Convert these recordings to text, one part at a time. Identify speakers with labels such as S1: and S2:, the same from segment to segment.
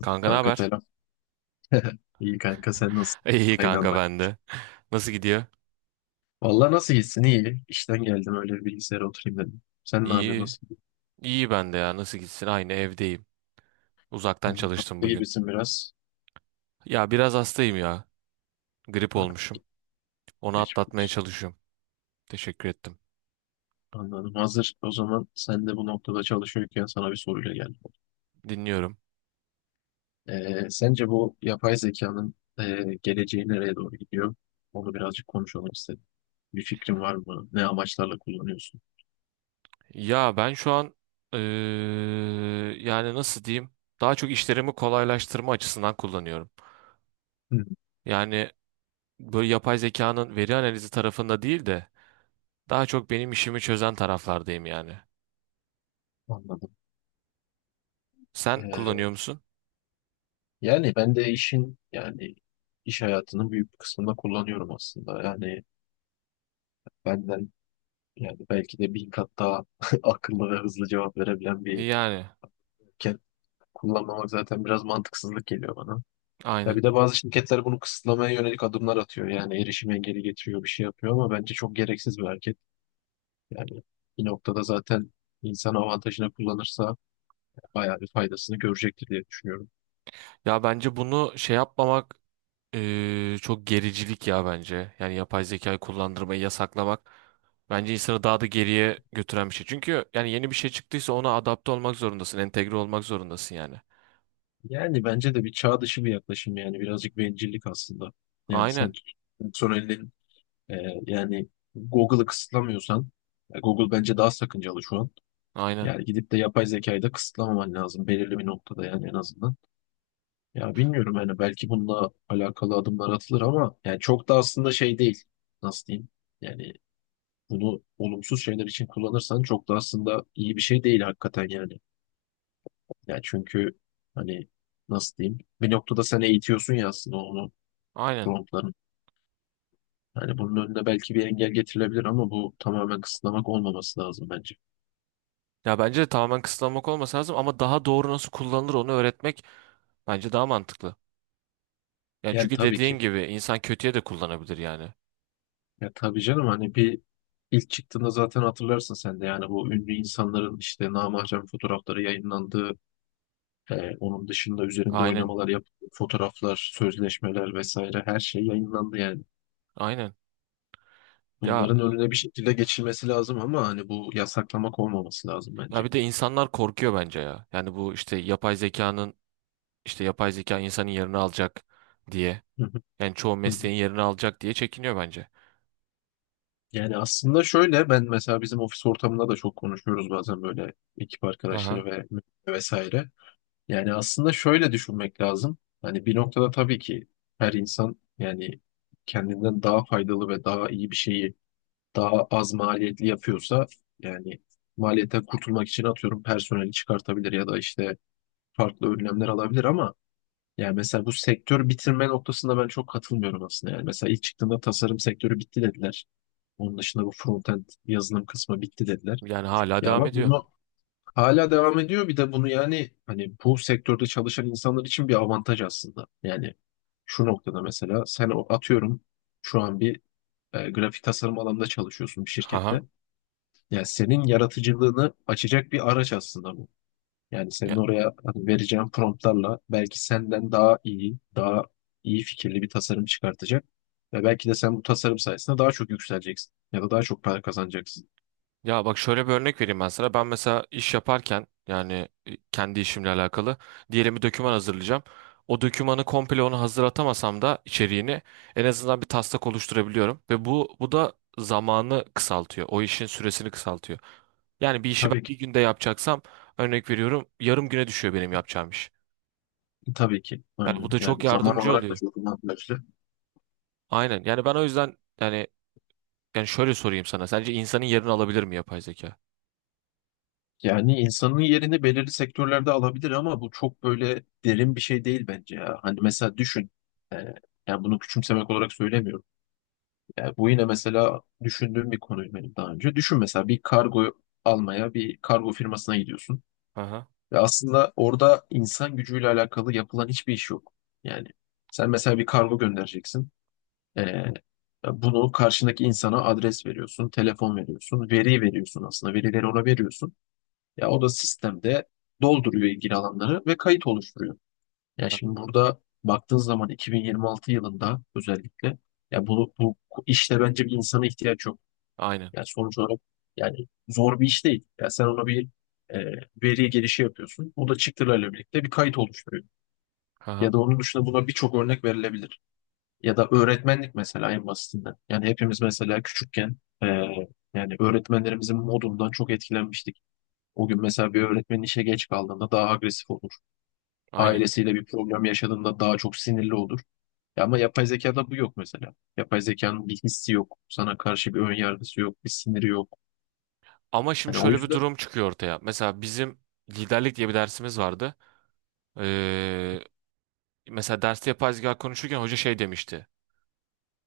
S1: Kanka ne
S2: Kanka
S1: haber?
S2: selam. İyi kanka sen nasılsın?
S1: İyi
S2: Aynı
S1: kanka
S2: anda.
S1: ben de. Nasıl gidiyor?
S2: Vallahi nasıl gitsin? İyi. İşten geldim öyle bir bilgisayara oturayım dedim. Sen ne yapıyorsun?
S1: İyi.
S2: Nasıl gidiyor?
S1: İyi ben de ya. Nasıl gitsin? Aynı evdeyim. Uzaktan
S2: Yani
S1: çalıştım
S2: haklı
S1: bugün.
S2: gibisin biraz.
S1: Ya biraz hastayım ya. Grip
S2: Ha,
S1: olmuşum. Onu
S2: geçmiş
S1: atlatmaya
S2: olsun.
S1: çalışıyorum. Teşekkür ettim.
S2: Anladım. Hazır o zaman sen de bu noktada çalışıyorken sana bir soruyla geldim.
S1: Dinliyorum.
S2: Sence bu yapay zekanın geleceği nereye doğru gidiyor? Onu birazcık konuşalım istedim. Bir fikrin var mı? Ne amaçlarla kullanıyorsun?
S1: Ya ben şu an eee, yani nasıl diyeyim? Daha çok işlerimi kolaylaştırma açısından kullanıyorum.
S2: Hı,
S1: Yani böyle yapay zekanın veri analizi tarafında değil de daha çok benim işimi çözen taraflardayım yani.
S2: anladım.
S1: Sen
S2: Ee,
S1: kullanıyor musun?
S2: Yani ben de yani iş hayatının büyük bir kısmında kullanıyorum aslında. Yani benden yani belki de bin kat daha akıllı ve hızlı cevap verebilen bir
S1: Yani
S2: şirket kullanmamak zaten biraz mantıksızlık geliyor bana. Ya
S1: aynen.
S2: bir de bazı şirketler bunu kısıtlamaya yönelik adımlar atıyor. Yani erişim engeli getiriyor, bir şey yapıyor ama bence çok gereksiz bir hareket. Yani bir noktada zaten insan avantajını kullanırsa bayağı bir faydasını görecektir diye düşünüyorum.
S1: Ya bence bunu şey yapmamak çok gericilik ya bence. Yani yapay zekayı kullandırmayı yasaklamak bence insanı daha da geriye götüren bir şey. Çünkü yani yeni bir şey çıktıysa ona adapte olmak zorundasın, entegre olmak zorundasın yani.
S2: Yani bence de bir çağ dışı bir yaklaşım yani birazcık bencillik aslında. Yani sen
S1: Aynen,
S2: personelin e, yani Google'ı kısıtlamıyorsan Google bence daha sakıncalı şu an.
S1: aynen,
S2: Yani gidip de yapay zekayı da kısıtlamaman lazım belirli bir noktada yani en azından. Ya bilmiyorum yani belki bununla alakalı adımlar atılır ama yani çok da aslında şey değil. Nasıl diyeyim? Yani bunu olumsuz şeyler için kullanırsan çok da aslında iyi bir şey değil hakikaten yani. Ya çünkü hani nasıl diyeyim? Bir noktada sen eğitiyorsun ya aslında onu.
S1: aynen.
S2: Promptların. Yani bunun önüne belki bir engel getirilebilir ama bu tamamen kısıtlamak olmaması lazım bence.
S1: Ya bence de tamamen kısıtlamak olması lazım ama daha doğru nasıl kullanılır onu öğretmek bence daha mantıklı. Yani
S2: Yani
S1: çünkü
S2: tabii
S1: dediğin
S2: ki.
S1: gibi insan kötüye de kullanabilir yani.
S2: Ya tabii canım hani bir ilk çıktığında zaten hatırlarsın sen de yani bu ünlü insanların işte namahcem fotoğrafları yayınlandığı, onun dışında üzerinde
S1: Aynen,
S2: oynamalar yap, fotoğraflar, sözleşmeler vesaire her şey yayınlandı yani.
S1: aynen. Ya
S2: Bunların önüne bir şekilde geçilmesi lazım ama hani bu yasaklamak olmaması lazım
S1: ya
S2: bence.
S1: bir de insanlar korkuyor bence ya. Yani bu işte yapay zekanın İşte yapay zeka insanın yerini alacak diye.
S2: Hı hı,
S1: Yani çoğu
S2: hı hı.
S1: mesleğin yerini alacak diye çekiniyor bence.
S2: Yani aslında şöyle ben mesela bizim ofis ortamında da çok konuşuyoruz bazen böyle ekip arkadaşları
S1: Aha.
S2: ve vesaire. Yani aslında şöyle düşünmek lazım. Hani bir noktada tabii ki her insan yani kendinden daha faydalı ve daha iyi bir şeyi daha az maliyetli yapıyorsa yani maliyetten kurtulmak için atıyorum personeli çıkartabilir ya da işte farklı önlemler alabilir ama yani mesela bu sektör bitirme noktasında ben çok katılmıyorum aslında. Yani mesela ilk çıktığında tasarım sektörü bitti dediler. Onun dışında bu frontend yazılım kısmı bitti dediler.
S1: Yani hala
S2: Ya
S1: devam
S2: ama
S1: ediyor.
S2: bunu hala devam ediyor. Bir de bunu yani hani bu sektörde çalışan insanlar için bir avantaj aslında. Yani şu noktada mesela sen atıyorum şu an bir grafik tasarım alanında çalışıyorsun bir şirkette.
S1: Aha.
S2: Yani senin yaratıcılığını açacak bir araç aslında bu. Yani senin
S1: Ya,
S2: oraya hani vereceğin promptlarla belki senden daha iyi fikirli bir tasarım çıkartacak. Ve belki de sen bu tasarım sayesinde daha çok yükseleceksin ya da daha çok para kazanacaksın.
S1: ya bak şöyle bir örnek vereyim ben sana. Ben mesela iş yaparken yani kendi işimle alakalı diyelim bir doküman hazırlayacağım. O dokümanı komple onu hazırlatamasam da içeriğini en azından bir taslak oluşturabiliyorum ve bu da zamanı kısaltıyor. O işin süresini kısaltıyor. Yani bir işi ben
S2: Tabii ki,
S1: bir günde yapacaksam örnek veriyorum yarım güne düşüyor benim yapacağım iş.
S2: tabii ki.
S1: Yani bu
S2: Aynen.
S1: da çok
S2: Yani zaman
S1: yardımcı
S2: olarak da
S1: oluyor.
S2: çok avantajlı.
S1: Aynen. Yani ben o yüzden yani yani şöyle sorayım sana. Sence insanın yerini alabilir mi yapay zeka?
S2: Yani insanın yerini belirli sektörlerde alabilir ama bu çok böyle derin bir şey değil bence ya. Hani mesela düşün. e, Yani bunu küçümsemek olarak söylemiyorum. Yani bu yine mesela düşündüğüm bir konuydu benim daha önce. Düşün mesela bir kargo almaya bir kargo firmasına gidiyorsun.
S1: Aha.
S2: Ve aslında orada insan gücüyle alakalı yapılan hiçbir iş yok. Yani sen mesela bir kargo göndereceksin. Ee, Bunu karşındaki insana adres veriyorsun, telefon veriyorsun, veri veriyorsun aslında. Verileri ona veriyorsun. Ya o da sistemde dolduruyor ilgili alanları ve kayıt oluşturuyor. Ya şimdi burada baktığın zaman 2026 yılında özellikle ya bu işte bence bir insana ihtiyaç yok.
S1: Aynen.
S2: Yani sonuç olarak yani zor bir iş değil. Ya sen ona bir e, veri gelişi yapıyorsun. O da çıktılarla birlikte bir kayıt oluşturuyor. Ya
S1: Aha.
S2: da onun dışında buna birçok örnek verilebilir. Ya da öğretmenlik mesela en basitinden. Yani hepimiz mesela küçükken e, yani öğretmenlerimizin modundan çok etkilenmiştik. O gün mesela bir öğretmenin işe geç kaldığında daha agresif olur.
S1: Aynen.
S2: Ailesiyle bir problem yaşadığında daha çok sinirli olur. Ya ama yapay zekada bu yok mesela. Yapay zekanın bir hissi yok. Sana karşı bir ön yargısı yok, bir siniri yok.
S1: Ama şimdi
S2: Yani o
S1: şöyle bir
S2: yüzden
S1: durum çıkıyor ortaya. Mesela bizim liderlik diye bir dersimiz vardı. Ee, Mesela derste yapay zeka konuşurken hoca şey demişti.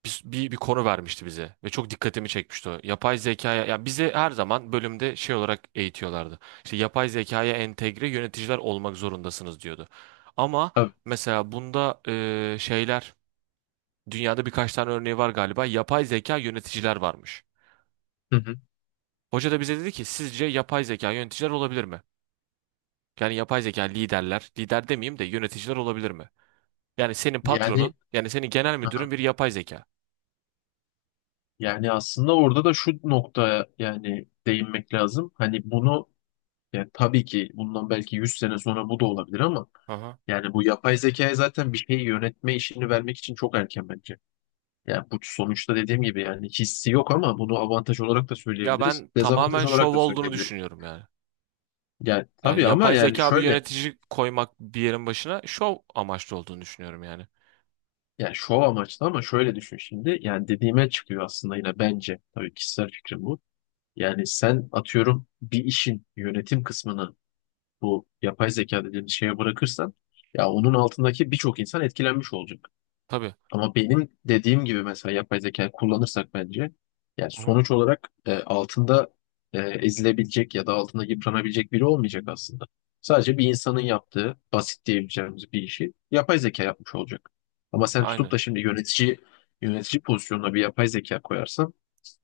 S1: Bir konu vermişti bize ve çok dikkatimi çekmişti o. Yapay zekaya ya bize her zaman bölümde şey olarak eğitiyorlardı. İşte yapay zekaya entegre yöneticiler olmak zorundasınız diyordu. Ama
S2: tabii.
S1: mesela bunda şeyler dünyada birkaç tane örneği var galiba. Yapay zeka yöneticiler varmış.
S2: Hı hı.
S1: Hoca da bize dedi ki sizce yapay zeka yöneticiler olabilir mi? Yani yapay zeka liderler, lider demeyeyim de yöneticiler olabilir mi? Yani senin
S2: Yani
S1: patronun, yani senin genel
S2: aha.
S1: müdürün bir yapay zeka.
S2: Yani aslında orada da şu noktaya yani değinmek lazım. Hani bunu yani tabii ki bundan belki 100 sene sonra bu da olabilir ama
S1: Aha.
S2: yani bu yapay zekaya zaten bir şeyi yönetme işini vermek için çok erken bence. Yani bu sonuçta dediğim gibi yani hissi yok ama bunu avantaj olarak da
S1: Ya
S2: söyleyebiliriz.
S1: ben
S2: Dezavantaj
S1: tamamen
S2: olarak
S1: şov
S2: da
S1: olduğunu
S2: söyleyebiliriz.
S1: düşünüyorum yani.
S2: Yani
S1: Yani
S2: tabii ama
S1: yapay
S2: yani
S1: zeka bir
S2: şöyle
S1: yönetici koymak bir yerin başına şov amaçlı olduğunu düşünüyorum yani.
S2: yani şov amaçlı ama şöyle düşün şimdi. Yani dediğime çıkıyor aslında yine bence. Tabii kişisel fikrim bu. Yani sen atıyorum bir işin yönetim kısmını bu yapay zeka dediğimiz şeye bırakırsan ya onun altındaki birçok insan etkilenmiş olacak.
S1: Tabii.
S2: Ama benim dediğim gibi mesela yapay zeka kullanırsak bence yani
S1: Aha.
S2: sonuç olarak altında ezilebilecek ya da altında yıpranabilecek biri olmayacak aslında. Sadece bir insanın yaptığı basit diyebileceğimiz bir işi yapay zeka yapmış olacak. Ama sen tutup
S1: Aynen.
S2: da şimdi yönetici pozisyonuna bir yapay zeka koyarsan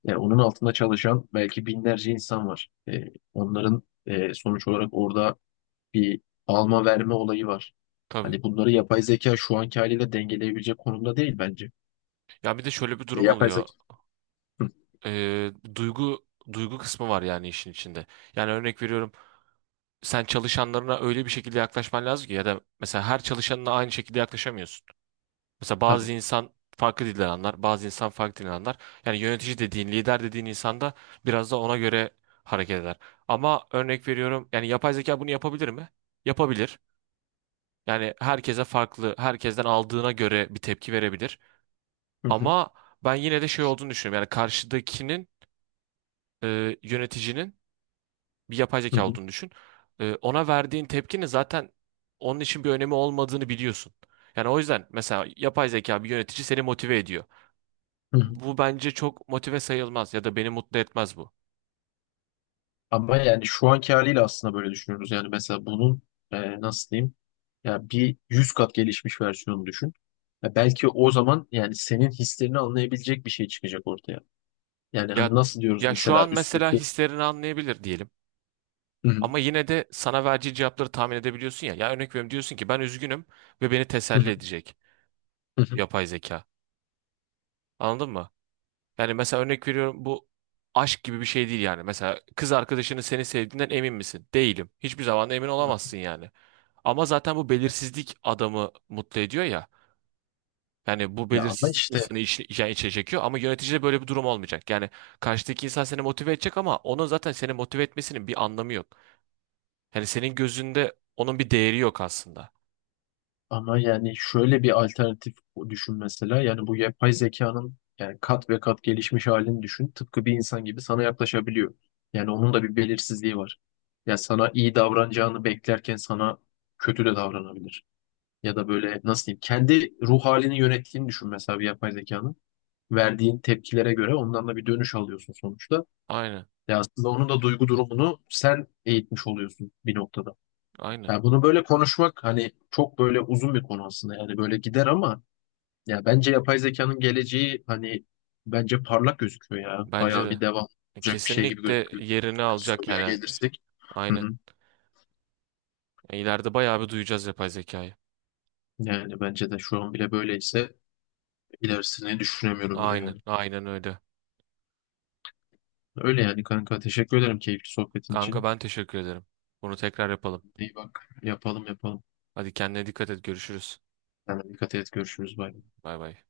S2: yani onun altında çalışan belki binlerce insan var. Onların sonuç olarak orada bir alma verme olayı var.
S1: Tabii.
S2: Hani bunları yapay zeka şu anki haliyle dengeleyebilecek konumda değil bence.
S1: Ya bir de şöyle bir durum
S2: Yapay
S1: oluyor.
S2: zeka. Hı,
S1: Ee, duygu duygu kısmı var yani işin içinde. Yani örnek veriyorum sen çalışanlarına öyle bir şekilde yaklaşman lazım ki ya da mesela her çalışanına aynı şekilde yaklaşamıyorsun. Mesela
S2: tabii.
S1: bazı insan farklı dilden anlar, bazı insan farklı dilden anlar. Yani yönetici dediğin, lider dediğin insan da biraz da ona göre hareket eder. Ama örnek veriyorum yani yapay zeka bunu yapabilir mi? Yapabilir. Yani herkese farklı, herkesten aldığına göre bir tepki verebilir.
S2: Hı hı,
S1: Ama ben yine de şey olduğunu düşünüyorum. Yani karşıdakinin yöneticinin bir yapay
S2: hı
S1: zeka
S2: hı,
S1: olduğunu düşün. E, ona verdiğin tepkinin zaten onun için bir önemi olmadığını biliyorsun. Yani o yüzden mesela yapay zeka bir yönetici seni motive ediyor.
S2: hı hı.
S1: Bu bence çok motive sayılmaz ya da beni mutlu etmez bu.
S2: Ama yani şu anki haliyle aslında böyle düşünüyoruz. Yani mesela bunun nasıl diyeyim? Ya bir 100 kat gelişmiş versiyonu düşün. Ya belki o zaman yani senin hislerini anlayabilecek bir şey çıkacak ortaya. Yani hani
S1: Ya
S2: nasıl diyoruz
S1: ya şu
S2: mesela
S1: an mesela
S2: üstteki.
S1: hislerini anlayabilir diyelim. Ama yine de sana vereceği cevapları tahmin edebiliyorsun ya. Ya örnek veriyorum diyorsun ki ben üzgünüm ve beni
S2: Hı
S1: teselli
S2: hı,
S1: edecek.
S2: hı hı,
S1: Yapay zeka. Anladın mı? Yani mesela örnek veriyorum bu aşk gibi bir şey değil yani. Mesela kız arkadaşının seni sevdiğinden emin misin? Değilim. Hiçbir zaman da emin
S2: hı hı.
S1: olamazsın yani. Ama zaten bu belirsizlik adamı mutlu ediyor ya. Yani bu
S2: Ya ama
S1: belirsizlik
S2: işte.
S1: insanı iç, yani içe çekiyor ama yöneticide böyle bir durum olmayacak. Yani karşıdaki insan seni motive edecek ama onun zaten seni motive etmesinin bir anlamı yok. Yani senin gözünde onun bir değeri yok aslında.
S2: Ama yani şöyle bir alternatif düşün mesela. Yani bu yapay zekanın yani kat ve kat gelişmiş halini düşün. Tıpkı bir insan gibi sana yaklaşabiliyor. Yani onun da bir belirsizliği var. Ya sana iyi davranacağını beklerken sana kötü de davranabilir. Ya da böyle nasıl diyeyim kendi ruh halini yönettiğini düşün mesela bir yapay zekanın. Verdiğin tepkilere göre ondan da bir dönüş alıyorsun sonuçta.
S1: Aynen,
S2: Ya aslında onun da duygu durumunu sen eğitmiş oluyorsun bir noktada.
S1: aynen.
S2: Ya bunu böyle konuşmak hani çok böyle uzun bir konu aslında yani böyle gider ama ya bence yapay zekanın geleceği hani bence parlak gözüküyor ya.
S1: Bence
S2: Bayağı bir
S1: de.
S2: devam olacak bir şey gibi
S1: Kesinlikle
S2: gözüküyor.
S1: yerini
S2: Yani
S1: alacak
S2: soruya
S1: yani.
S2: gelirsek. Hı
S1: Aynen.
S2: hı.
S1: E, İleride bayağı bir duyacağız yapay zekayı.
S2: Yani bence de şu an bile böyleyse ilerisini düşünemiyorum bile
S1: Aynen,
S2: yani.
S1: aynen öyle.
S2: Öyle yani kanka teşekkür ederim keyifli sohbetin
S1: Kanka
S2: için.
S1: ben teşekkür ederim. Bunu tekrar yapalım.
S2: İyi bak yapalım yapalım.
S1: Hadi kendine dikkat et, görüşürüz.
S2: Yani dikkat et görüşürüz. Bay bay.
S1: Bay bay.